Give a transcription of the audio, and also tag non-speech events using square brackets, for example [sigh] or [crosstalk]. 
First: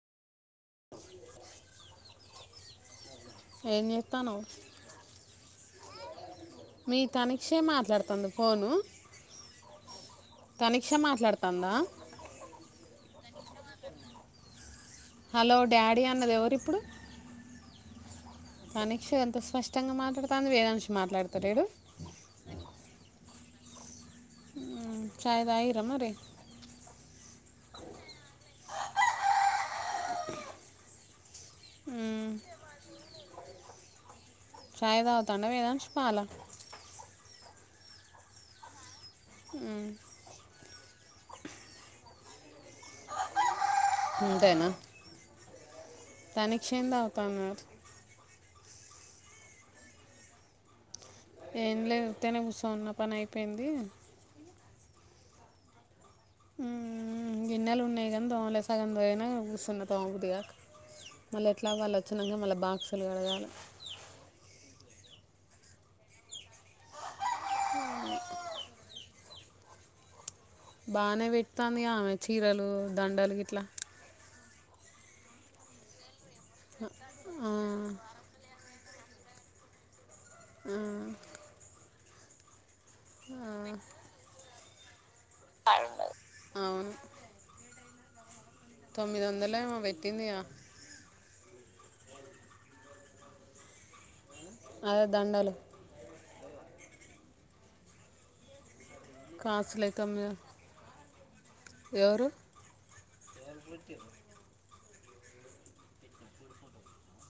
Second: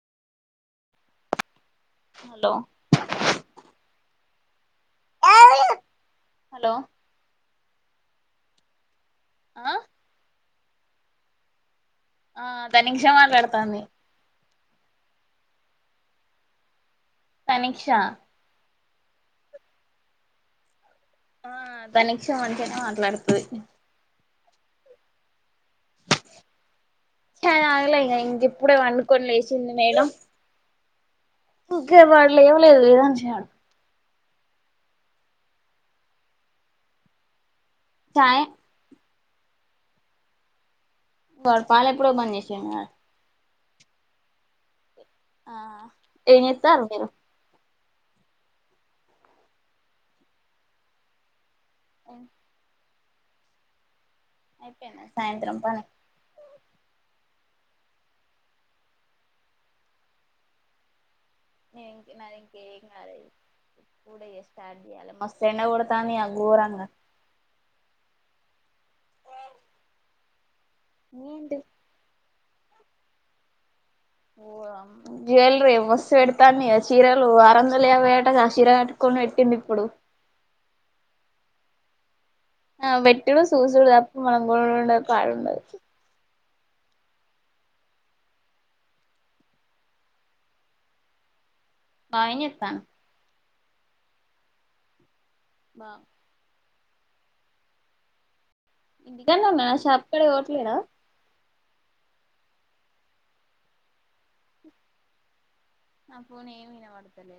ఉ hello తను hello మీ తనిక్షే మాట్లాడుత తన ఫోను ఆ తనిక్ష మాట్లాడుతందా ఆ ధనిష మాట్లాడతాంది హలో డాడీ అన్నది ఎవరు ఇప్పుడు తానిక్షా కానీక్ష ఎంత స్పష్టంగా మాట్లాడతాంది వేదాన్ష్ ఆ దానిక్ష మంచినే మాట్లాడుతది మ్మ్, చాయ్ తాగి చాయ్ టాగలే ఇగా ఇప్ అప్పుడే పండుకొని లేసింది మేడం ఇంకా మ్మ్, వాడు లేవలేదు వేదాన్షిగా చాయ్ తాగుతాండా వేదాన్ష్ పాల చాయే వాడు పాలు ఎప్పుడో బంద్ చేసిండు అంతేనా ఆ తనిక్ష చేత్తారు ఏం మీరు తాగుతాంది మరి ఏం లేదు ఉత్తనే కుసోని ఉన్నాం పని అయిపోయింది అయిపోయిందా సాయంత్రం పని గిన్నెలు ఉన్నాయి కానీ దోమలే సగం దోమిన ఈడ కూసున్న తోముబుద్ధిగాక మళ్ళీ ఎట్లాగు నేను వాళ్ళు ఇంక నాది వచ్చినాక మళ్ళీ ఇంకేం బాక్సులు కాలేదు కడగాల ఇప్పుడే స్టార్ట్ మస్తు ఎండ కొడతాంది ఇగా ఘోరంగా బానే ఏంటి పెడతాందిగా ఆమె చీరలు లు దండల్ గిట్లా జ్యువెలరీ మస్తు పెడు ధన్య చీరలు ఆ, ఆరవందల యాబై అటగా ఆ చీర కొన్ని పెట్టింది ఇప్పుడు ఆ ఆ వెట్టుడు ఆ, సూసుడు తప్ప మనం [inaudible] కాడ ఉండదు అవును తొమ్మిది వందలేమో పేట్టింది ఇక బాగా ఏం చేస్తాడు అదే దండలు బావ ఇంటికడనే ఉన్నారా షాప్ కాడికి పొవట్లేదా ఎవెరు నా ఫోన్ ఏమినబడతలేదు